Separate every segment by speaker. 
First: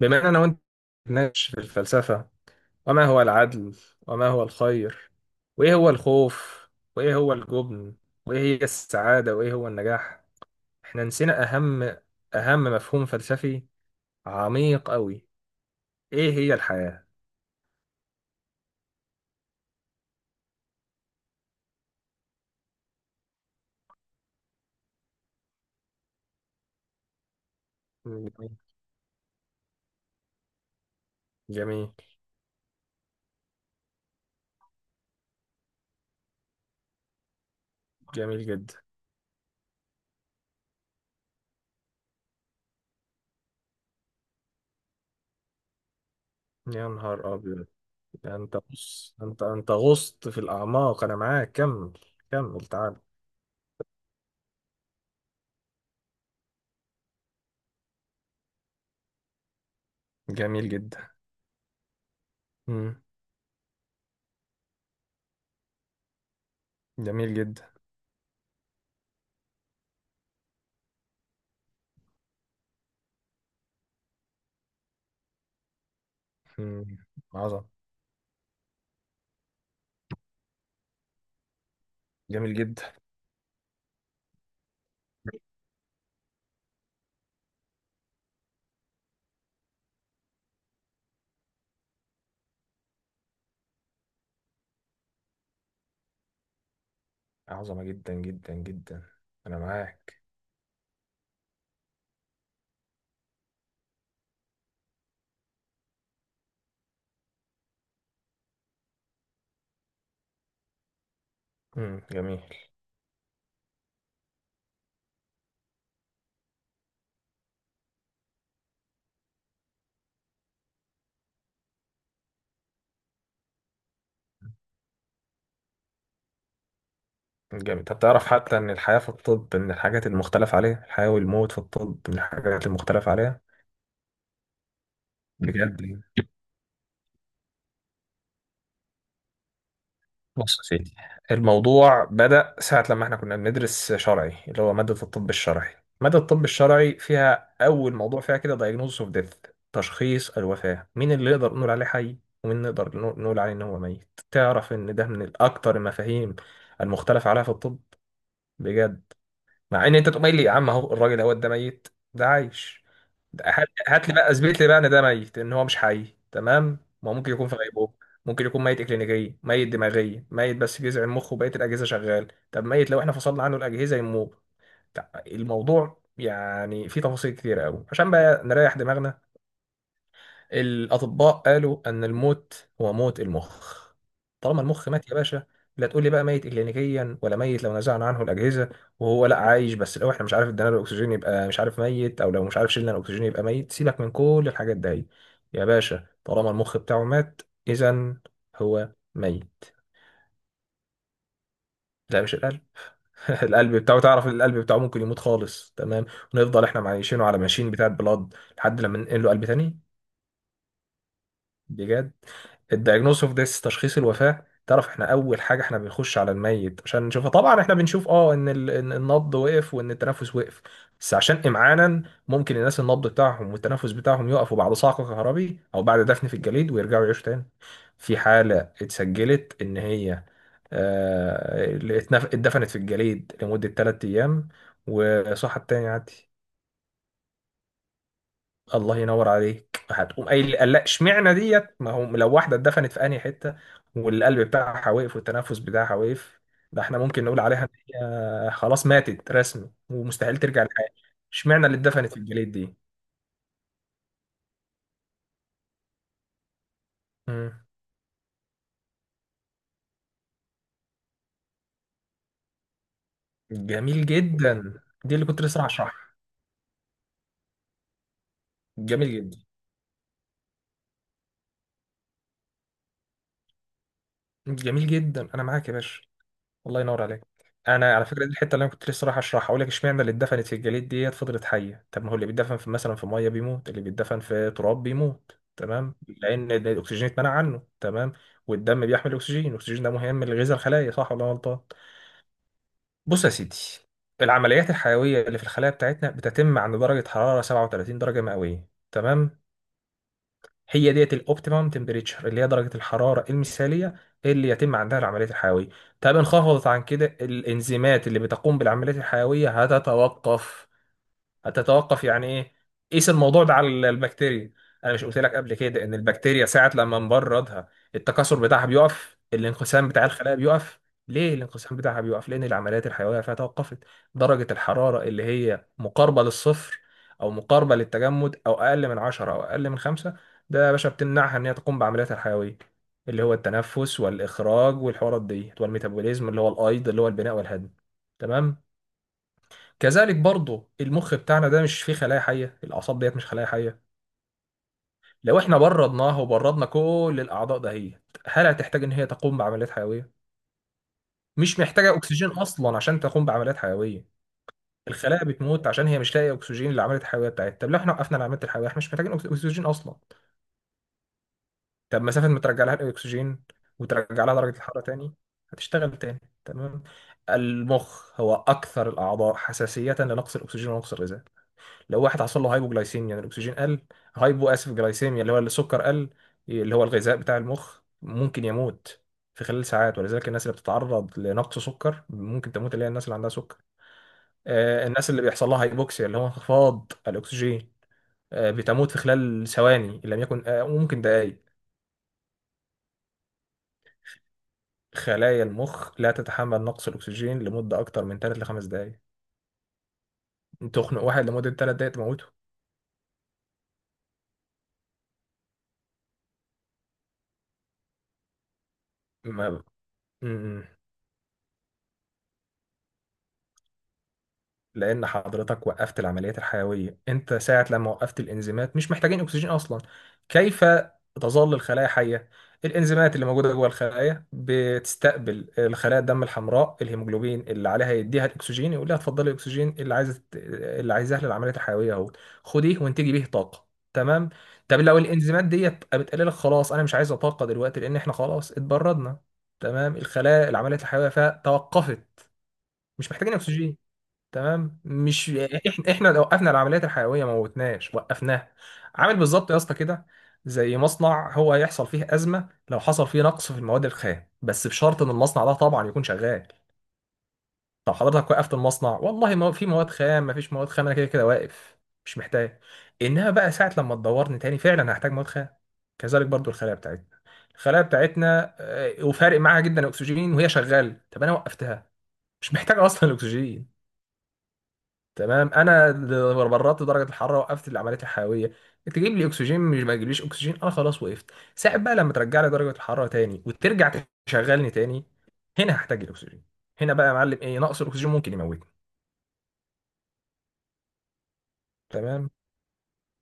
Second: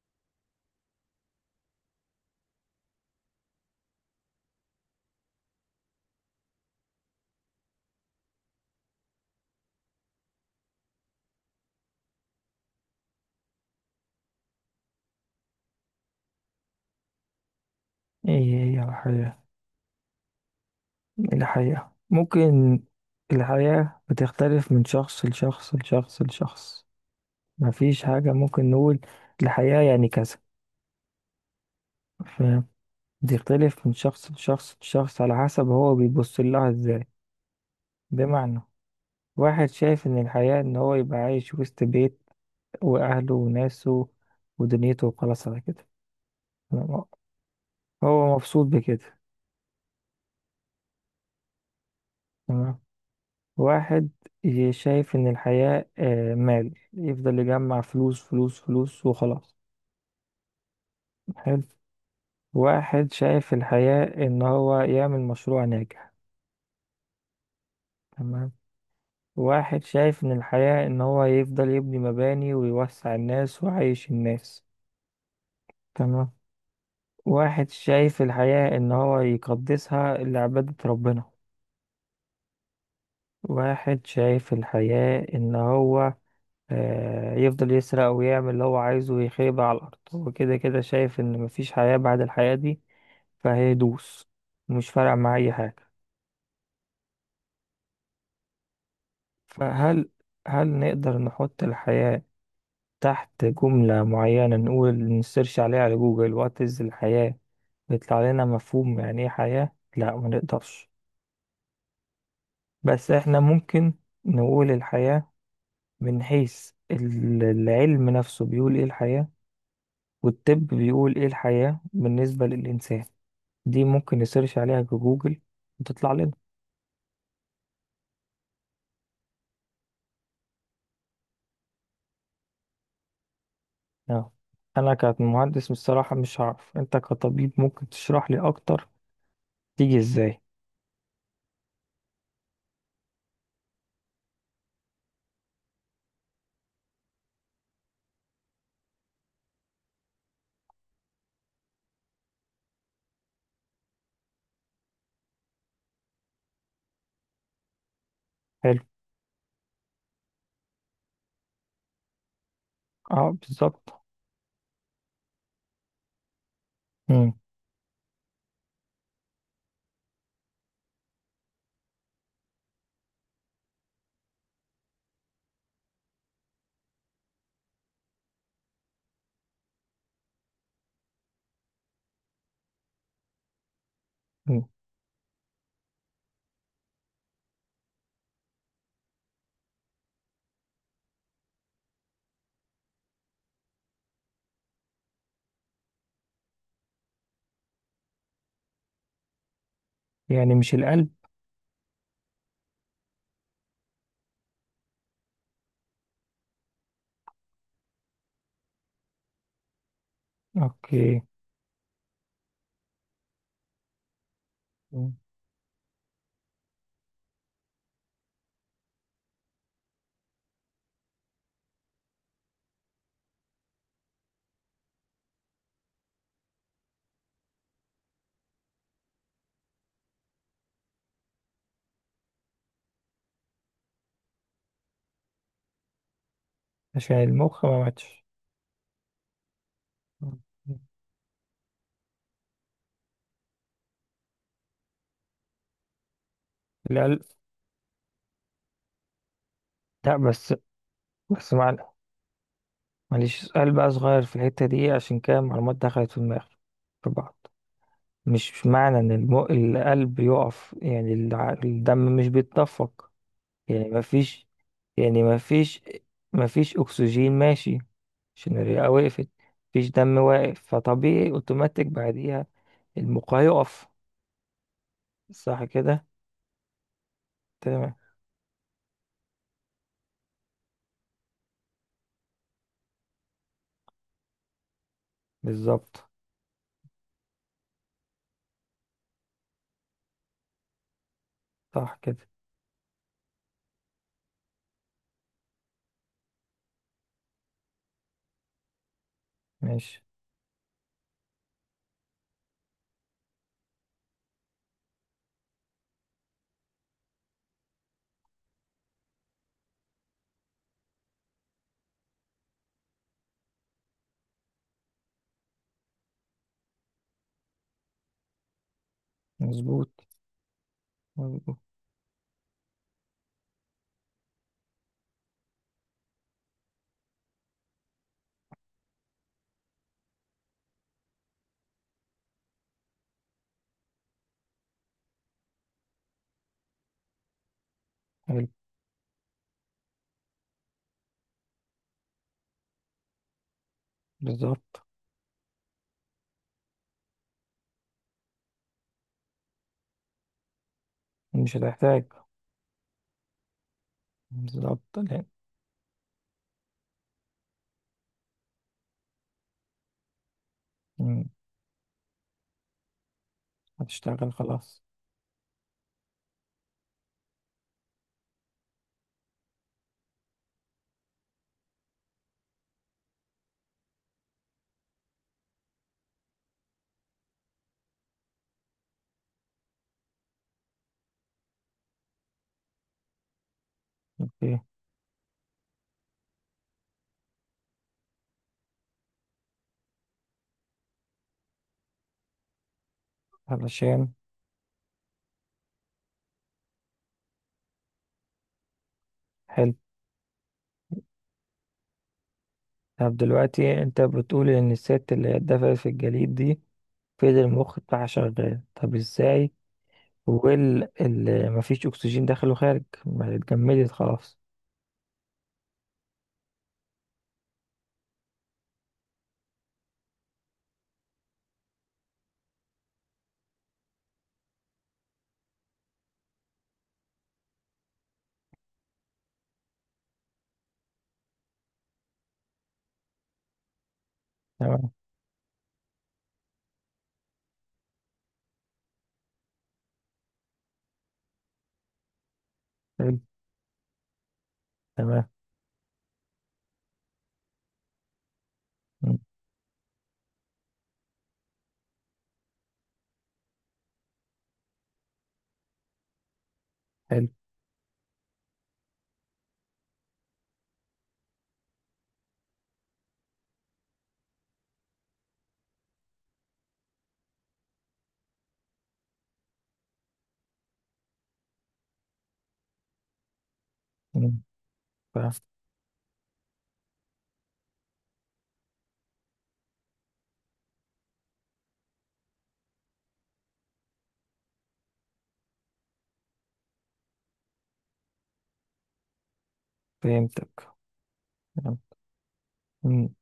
Speaker 1: بما أننا وأنت نتناقش في الفلسفة، وما هو العدل، وما هو الخير، وإيه هو الخوف، وإيه هو الجبن، وإيه هي السعادة، وإيه هو النجاح. إحنا نسينا أهم مفهوم فلسفي عميق أوي: إيه هي الحياة؟
Speaker 2: ايه هي الحياة ممكن الحياة بتختلف من شخص لشخص لشخص لشخص. مفيش حاجة
Speaker 1: جميل.
Speaker 2: ممكن نقول الحياة يعني كذا.
Speaker 1: جميل.
Speaker 2: فاهم. بتختلف من شخص لشخص لشخص على حسب هو بيبص لها ازاي.
Speaker 1: جميل
Speaker 2: بمعنى،
Speaker 1: جدا.
Speaker 2: واحد شايف ان الحياة ان هو يبقى عايش وسط بيت واهله وناسه ودنيته وخلاص على كده.
Speaker 1: يا
Speaker 2: تمام؟
Speaker 1: نهار أبيض!
Speaker 2: هو
Speaker 1: ده أنت،
Speaker 2: مبسوط
Speaker 1: بص،
Speaker 2: بكده.
Speaker 1: أنت غصت في الأعماق. أنا معاك. كمل كمل،
Speaker 2: تمام.
Speaker 1: تعال.
Speaker 2: واحد شايف إن الحياة، مال، يفضل يجمع فلوس فلوس فلوس وخلاص.
Speaker 1: جميل جدا.
Speaker 2: حلو.
Speaker 1: مم.
Speaker 2: واحد شايف الحياة إن هو يعمل مشروع ناجح.
Speaker 1: جميل جدا.
Speaker 2: تمام. واحد شايف إن الحياة إن هو يفضل يبني مباني ويوسع الناس ويعيش الناس. تمام.
Speaker 1: مم. عظم.
Speaker 2: واحد شايف الحياة إن هو يقدسها لعبادة ربنا.
Speaker 1: جميل جدا.
Speaker 2: واحد شايف الحياة إن هو يفضل يسرق ويعمل اللي هو عايزه ويخيب على الأرض، هو كده كده شايف إن مفيش حياة بعد الحياة دي، فهيدوس. مش فارقة مع أي حاجة.
Speaker 1: عظمة جدا جدا جدا. أنا
Speaker 2: فهل
Speaker 1: معاك.
Speaker 2: هل نقدر نحط الحياة تحت جملة معينة، نقول نسيرش عليها على جوجل، وات إز الحياة، بيطلع لنا مفهوم يعني إيه حياة؟ لا، ما نقدرش.
Speaker 1: مم. جميل.
Speaker 2: بس إحنا ممكن نقول الحياة من حيث العلم نفسه بيقول إيه الحياة، والطب بيقول إيه الحياة بالنسبة للإنسان. دي ممكن نسيرش عليها جوجل وتطلع لنا.
Speaker 1: جميل. طب تعرف حتى إن الحياة في الطب من الحاجات المختلف عليها؟ الحياة والموت في الطب من الحاجات المختلف عليها.
Speaker 2: اه، انا كمهندس
Speaker 1: بجد.
Speaker 2: بصراحة مش هعرف. انت كطبيب ممكن تشرح لي اكتر تيجي ازاي؟
Speaker 1: بص يا سيدي، الموضوع بدأ ساعة لما احنا كنا بندرس شرعي، اللي هو مادة الطب الشرعي. مادة الطب الشرعي فيها أول موضوع فيها كده diagnosis of death، تشخيص الوفاة. مين اللي نقدر نقول عليه حي ومين نقدر نقول عليه إن هو ميت؟ تعرف إن ده من الأكتر المفاهيم المختلف عليها في الطب؟
Speaker 2: حلو.
Speaker 1: بجد. مع ان انت تقوم قايل لي: يا عم اهو، الراجل اهو ده ميت، ده عايش.
Speaker 2: اه،
Speaker 1: ده، هات
Speaker 2: بالظبط.
Speaker 1: هات لي بقى، اثبت لي بقى ان ده ميت، ان هو مش حي. تمام، ما هو
Speaker 2: مم.
Speaker 1: ممكن يكون في غيبوبه، ممكن يكون ميت اكلينيكيا، ميت دماغيا، ميت بس جذع المخ وبقيه الاجهزه شغال. طب ميت لو احنا فصلنا عنه الاجهزه يموت. الموضوع يعني فيه تفاصيل كتيره قوي. عشان بقى نريح دماغنا، الأطباء قالوا أن الموت هو موت المخ. طالما
Speaker 2: مم.
Speaker 1: المخ مات يا باشا، لا تقول لي بقى ميت إكلينيكيا ولا ميت لو نزعنا عنه الأجهزة، وهو لا عايش بس لو احنا مش عارف ادينا له الأكسجين يبقى مش عارف ميت، أو لو مش عارف شلنا الأكسجين يبقى ميت. سيبك من كل الحاجات دي. يا باشا، طالما المخ بتاعه مات، إذا هو ميت.
Speaker 2: يعني مش القلب؟
Speaker 1: لا، مش القلب. القلب بتاعه، تعرف القلب بتاعه ممكن يموت خالص؟ تمام. ونفضل احنا معايشينه على ماشين بتاعة بلاد لحد لما ننقل له قلب تاني.
Speaker 2: اوكي.
Speaker 1: بجد. الدايجنوز اوف ديث، تشخيص الوفاه. تعرف احنا
Speaker 2: مم.
Speaker 1: اول حاجه احنا بنخش على الميت عشان نشوفه؟ طبعا احنا بنشوف إن النبض وقف وان التنفس وقف. بس عشان امعانا، ممكن الناس النبض بتاعهم والتنفس بتاعهم يقفوا بعد صعق كهربي او بعد دفن في الجليد، ويرجعوا يعيشوا تاني. في حاله اتسجلت ان هي اللي اتدفنت في الجليد لمده 3 ايام وصحت تاني عادي.
Speaker 2: عشان المخ ما ماتش.
Speaker 1: الله ينور عليك. هتقوم
Speaker 2: مم.
Speaker 1: قايل لي: لا، اشمعنى ديت؟ ما هو لو واحده اتدفنت في انهي حته، والقلب بتاعها واقف والتنفس بتاعها واقف، ده احنا
Speaker 2: القلب.
Speaker 1: ممكن نقول عليها ان هي خلاص ماتت رسمي
Speaker 2: لا،
Speaker 1: ومستحيل
Speaker 2: بس
Speaker 1: ترجع للحياه.
Speaker 2: بس
Speaker 1: اشمعنى اللي
Speaker 2: معلش
Speaker 1: اتدفنت في الجليد دي؟
Speaker 2: معلش سؤال بقى صغير في الحتة دي، عشان كده المعلومات دخلت في دماغي في بعض.
Speaker 1: مم.
Speaker 2: مش معنى ان القلب يقف يعني الدم مش بيتدفق. يعني ما
Speaker 1: جميل
Speaker 2: فيش
Speaker 1: جدا. دي
Speaker 2: يعني
Speaker 1: اللي
Speaker 2: ما
Speaker 1: كنت لسه
Speaker 2: فيش
Speaker 1: هشرحها.
Speaker 2: ما فيش اكسجين ماشي، عشان الرئة
Speaker 1: جميل
Speaker 2: وقفت،
Speaker 1: جدا.
Speaker 2: مفيش دم واقف، فطبيعي اوتوماتيك بعديها المخ هيقف.
Speaker 1: جميل جدا. انا
Speaker 2: صح
Speaker 1: معاك يا باشا.
Speaker 2: كده؟
Speaker 1: الله ينور عليك. انا
Speaker 2: تمام.
Speaker 1: على فكره دي الحته اللي انا كنت لسه رايح اشرحها، اقول لك اشمعنى اللي اتدفنت في الجليد ديت فضلت حيه؟ طب ما هو اللي بيتدفن في مثلا في ميه بيموت، اللي بيتدفن في تراب بيموت، تمام؟
Speaker 2: بالظبط.
Speaker 1: لان الاكسجين اتمنع عنه. تمام. والدم بيحمل الاكسجين، الاكسجين ده مهم لغذاء الخلايا، صح ولا أنا غلطان؟
Speaker 2: صح كده.
Speaker 1: بص يا سيدي، العمليات الحيويه اللي في الخلايا بتاعتنا بتتم عند درجه حراره 37 درجه مئويه، تمام.
Speaker 2: ماشي.
Speaker 1: هي ديت الاوبتيمم تمبريتشر، اللي هي درجه الحراره المثاليه اللي يتم عندها العمليات الحيويه. طب انخفضت عن كده، الانزيمات اللي بتقوم بالعمليات الحيويه هتتوقف. هتتوقف يعني ايه؟ قيس الموضوع ده على البكتيريا. انا مش قلت لك قبل كده ان البكتيريا ساعه لما نبردها التكاثر بتاعها بيقف، الانقسام
Speaker 2: مظبوط.
Speaker 1: بتاع الخلايا بيقف؟ ليه
Speaker 2: مظبوط.
Speaker 1: الانقسام بتاعها بيقف؟ لان العمليات الحيويه فيها توقفت. درجه الحراره اللي هي مقاربه للصفر، او مقاربه للتجمد، او اقل من 10، او اقل من 5، ده يا باشا بتمنعها ان هي تقوم بعملياتها الحيويه، اللي هو التنفس والاخراج والحوارات ديت والميتابوليزم اللي هو الايض، اللي هو البناء والهضم.
Speaker 2: حلو.
Speaker 1: تمام. كذلك برضه، المخ بتاعنا ده مش فيه خلايا حيه، الاعصاب ديت مش خلايا حيه.
Speaker 2: بالظبط.
Speaker 1: لو احنا بردناها وبردنا كل الاعضاء دهيت، هل هتحتاج ان هي تقوم بعمليات حيويه؟
Speaker 2: مش
Speaker 1: مش محتاجه
Speaker 2: هتحتاج.
Speaker 1: اكسجين اصلا عشان تقوم بعمليات حيويه.
Speaker 2: بالظبط
Speaker 1: الخلايا بتموت عشان هي مش لاقيه اكسجين للعمليات الحيويه بتاعتها. طب لو احنا وقفنا العمليات الحيويه، احنا مش محتاجين اكسجين اصلا.
Speaker 2: مم.
Speaker 1: طب مسافه ما ترجع لها الاكسجين وترجع
Speaker 2: هتشتغل
Speaker 1: لها درجه الحراره
Speaker 2: خلاص.
Speaker 1: تاني، هتشتغل تاني. تمام. المخ هو اكثر الاعضاء حساسيه لنقص الاكسجين ونقص الغذاء. لو واحد حصل له هايبوجلايسيميا، يعني الاكسجين قل، هايبو اسف جلايسيميا، اللي هو السكر قل، اللي هو الغذاء بتاع المخ، ممكن يموت في خلال ساعات. ولذلك الناس اللي بتتعرض لنقص سكر ممكن تموت، اللي هي الناس اللي عندها سكر.
Speaker 2: اوكي.
Speaker 1: الناس اللي بيحصل لها هايبوكسيا، اللي هو انخفاض الاكسجين، بتموت في خلال ثواني ان لم يكن وممكن دقائق.
Speaker 2: علشان
Speaker 1: خلايا المخ لا تتحمل نقص الاكسجين لمده اكتر من 3 ل 5 دقائق.
Speaker 2: حلو.
Speaker 1: تخنق واحد لمده 3 دقائق تموته.
Speaker 2: طب دلوقتي انت بتقول ان الست اللي هي اتدفنت في الجليد دي فضل المخ بتاعها شغال، طب
Speaker 1: ما...
Speaker 2: ازاي
Speaker 1: م- م.
Speaker 2: واللي مفيش أكسجين داخل وخارج ما اتجمدت خلاص؟
Speaker 1: لان حضرتك وقفت العمليات الحيويه، انت ساعه لما وقفت الانزيمات مش محتاجين اكسجين اصلا. كيف تظل الخلايا حيه؟ الانزيمات اللي موجوده جوه الخلايا بتستقبل الخلايا الدم الحمراء الهيموجلوبين اللي عليها، يديها الاكسجين، يقول لها اتفضلي الاكسجين اللي عايزه، اللي عايزاه للعمليات الحيويه اهو، خديه وانتجي بيه طاقه. تمام. طب
Speaker 2: تمام.
Speaker 1: لو الانزيمات ديت بتقول لك: خلاص انا مش عايزه طاقه دلوقتي، لان احنا خلاص اتبردنا. تمام، الخلايا العمليات الحيويه فيها توقفت، مش
Speaker 2: حلو.
Speaker 1: محتاجين اكسجين. تمام،
Speaker 2: تمام.
Speaker 1: مش احنا، احنا لو وقفنا العمليات الحيويه ما موتناش، وقفناها. عامل
Speaker 2: مم.
Speaker 1: بالظبط يا اسطى كده، زي مصنع، هو هيحصل فيه ازمه لو حصل فيه نقص في المواد الخام، بس بشرط ان المصنع ده طبعا يكون شغال.
Speaker 2: حلو.
Speaker 1: لو حضرتك وقفت المصنع، والله ما في مواد خام، ما فيش مواد خام، انا كده كده واقف، مش محتاج. انها بقى ساعه لما تدورني تاني، فعلا هحتاج مواد خام. كذلك برضو الخلايا بتاعتنا، الخلايا بتاعتنا وفارق معاها جدا الاكسجين وهي شغاله. طب انا وقفتها، مش محتاج اصلا الاكسجين.
Speaker 2: مم. ف-
Speaker 1: تمام، انا اللي برطت درجه الحراره وقفت اللي عمليه الحيويه. تجيب لي اكسجين، مش ما تجيبليش اكسجين، انا خلاص وقفت. ساعة بقى لما ترجع لي درجه الحراره تاني وترجع تشغلني تاني، هنا هحتاج الاكسجين. هنا بقى يا معلم ايه نقص الاكسجين ممكن يموتني.
Speaker 2: فهمتك. تمام.
Speaker 1: تمام.
Speaker 2: مم.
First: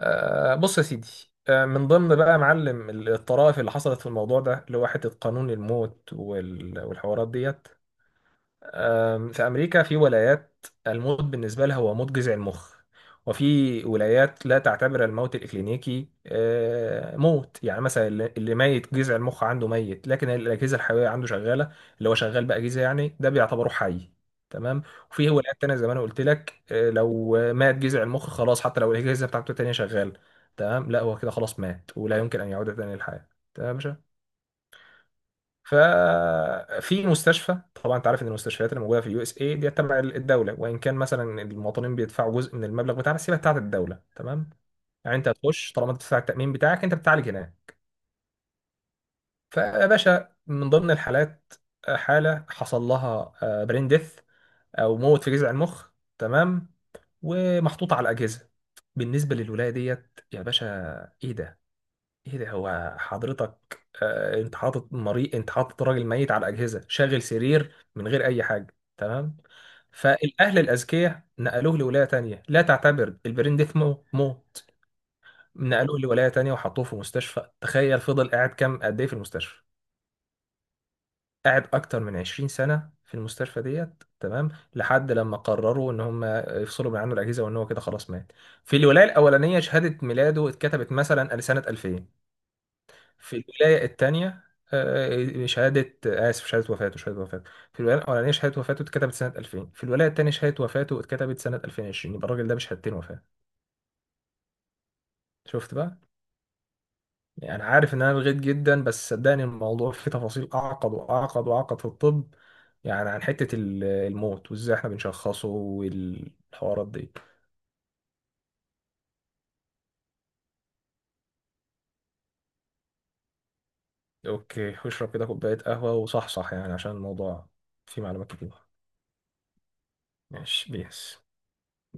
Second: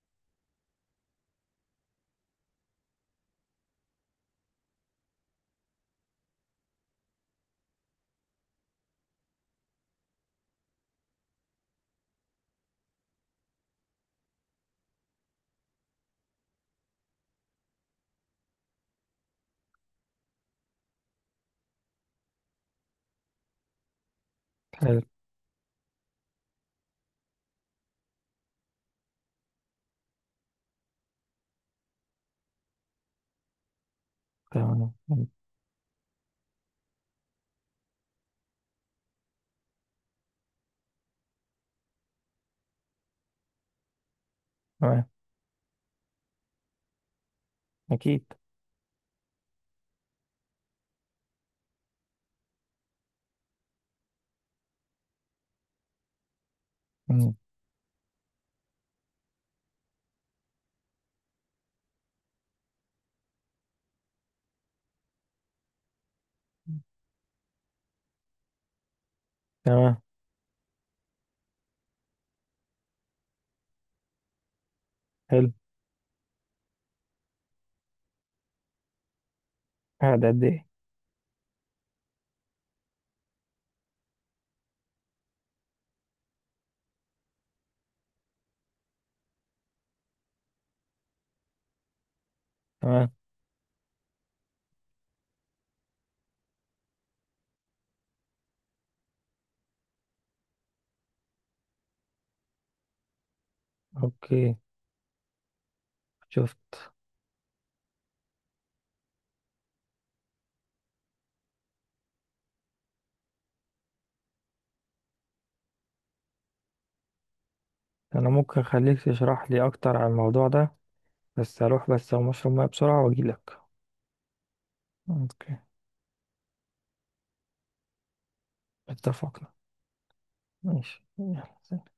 Speaker 1: بص يا سيدي، من ضمن بقى يا معلم الطرائف اللي حصلت في الموضوع ده، اللي هو حته قانون الموت والحوارات ديت. في أمريكا في ولايات الموت بالنسبة لها هو موت جذع المخ. وفي ولايات لا تعتبر الموت الإكلينيكي موت. يعني مثلا اللي ميت جذع المخ عنده، ميت لكن الأجهزة الحيوية عنده شغالة، اللي هو شغال بقى أجهزة، يعني ده بيعتبره حي. تمام.
Speaker 2: حلو.
Speaker 1: وفي ولايات تانية زي ما أنا قلت لك، لو مات جذع المخ خلاص حتى لو الأجهزة بتاعته التانية شغالة. تمام، لا، هو كده خلاص مات ولا يمكن أن يعود تاني للحياة. تمام يا باشا.
Speaker 2: تمام. مم.
Speaker 1: ففي مستشفى، طبعا انت عارف ان المستشفيات اللي موجوده في اليو اس اي دي تبع الدوله، وان كان مثلا المواطنين بيدفعوا جزء من المبلغ بتاعها، بس هي بتاعت الدوله. تمام.
Speaker 2: تمام.
Speaker 1: يعني انت هتخش، طالما انت بتدفع التامين بتاعك انت بتعالج هناك.
Speaker 2: أكيد.
Speaker 1: فيا باشا، من ضمن الحالات حاله حصل لها برين ديث، او موت في جذع المخ. تمام.
Speaker 2: مم.
Speaker 1: ومحطوطه على الاجهزه. بالنسبه للولايه ديت يا باشا، ايه ده؟ ايه ده؟ هو حضرتك انت حاطط مريض، انت حاطط راجل ميت على اجهزه، شاغل سرير من غير اي حاجه. تمام.
Speaker 2: تمام.
Speaker 1: فالاهل الاذكياء نقلوه لولايه تانية لا تعتبر البرين ديث مو موت.
Speaker 2: حلو.
Speaker 1: نقلوه لولايه تانية وحطوه في مستشفى. تخيل فضل قاعد كام قد ايه في المستشفى؟
Speaker 2: قاعد قد إيه؟
Speaker 1: قاعد اكتر من 20 سنه في المستشفى ديت. تمام. لحد لما قرروا ان هم يفصلوا من عنه الاجهزه وان هو كده خلاص مات. في الولايه الاولانيه شهاده ميلاده اتكتبت مثلا لسنه 2000.
Speaker 2: تمام.
Speaker 1: في الولاية التانية شهادة آسف شهادة وفاته، شهادة وفاته في الولاية الأولانية شهادة وفاته اتكتبت سنة 2000، في الولاية التانية شهادة وفاته اتكتبت سنة 2020. يبقى الراجل ده بشهادتين وفاة.
Speaker 2: أوكي.
Speaker 1: شفت بقى؟
Speaker 2: شفت.
Speaker 1: يعني عارف إن أنا لغيت جدا بس صدقني الموضوع فيه تفاصيل أعقد وأعقد وأعقد في الطب. يعني عن حتة الموت وإزاي إحنا بنشخصه والحوارات دي.
Speaker 2: أنا ممكن أخليك تشرح لي أكتر عن الموضوع ده، بس هروح بس أقوم أشرب مية بسرعة وأجيلك.
Speaker 1: أوكي، واشرب كده
Speaker 2: أوكي.
Speaker 1: كوباية قهوة وصحصح يعني، عشان الموضوع فيه معلومات كتير.
Speaker 2: اتفقنا.
Speaker 1: ماشي
Speaker 2: ماشي
Speaker 1: بيس.
Speaker 2: يلا. سلام.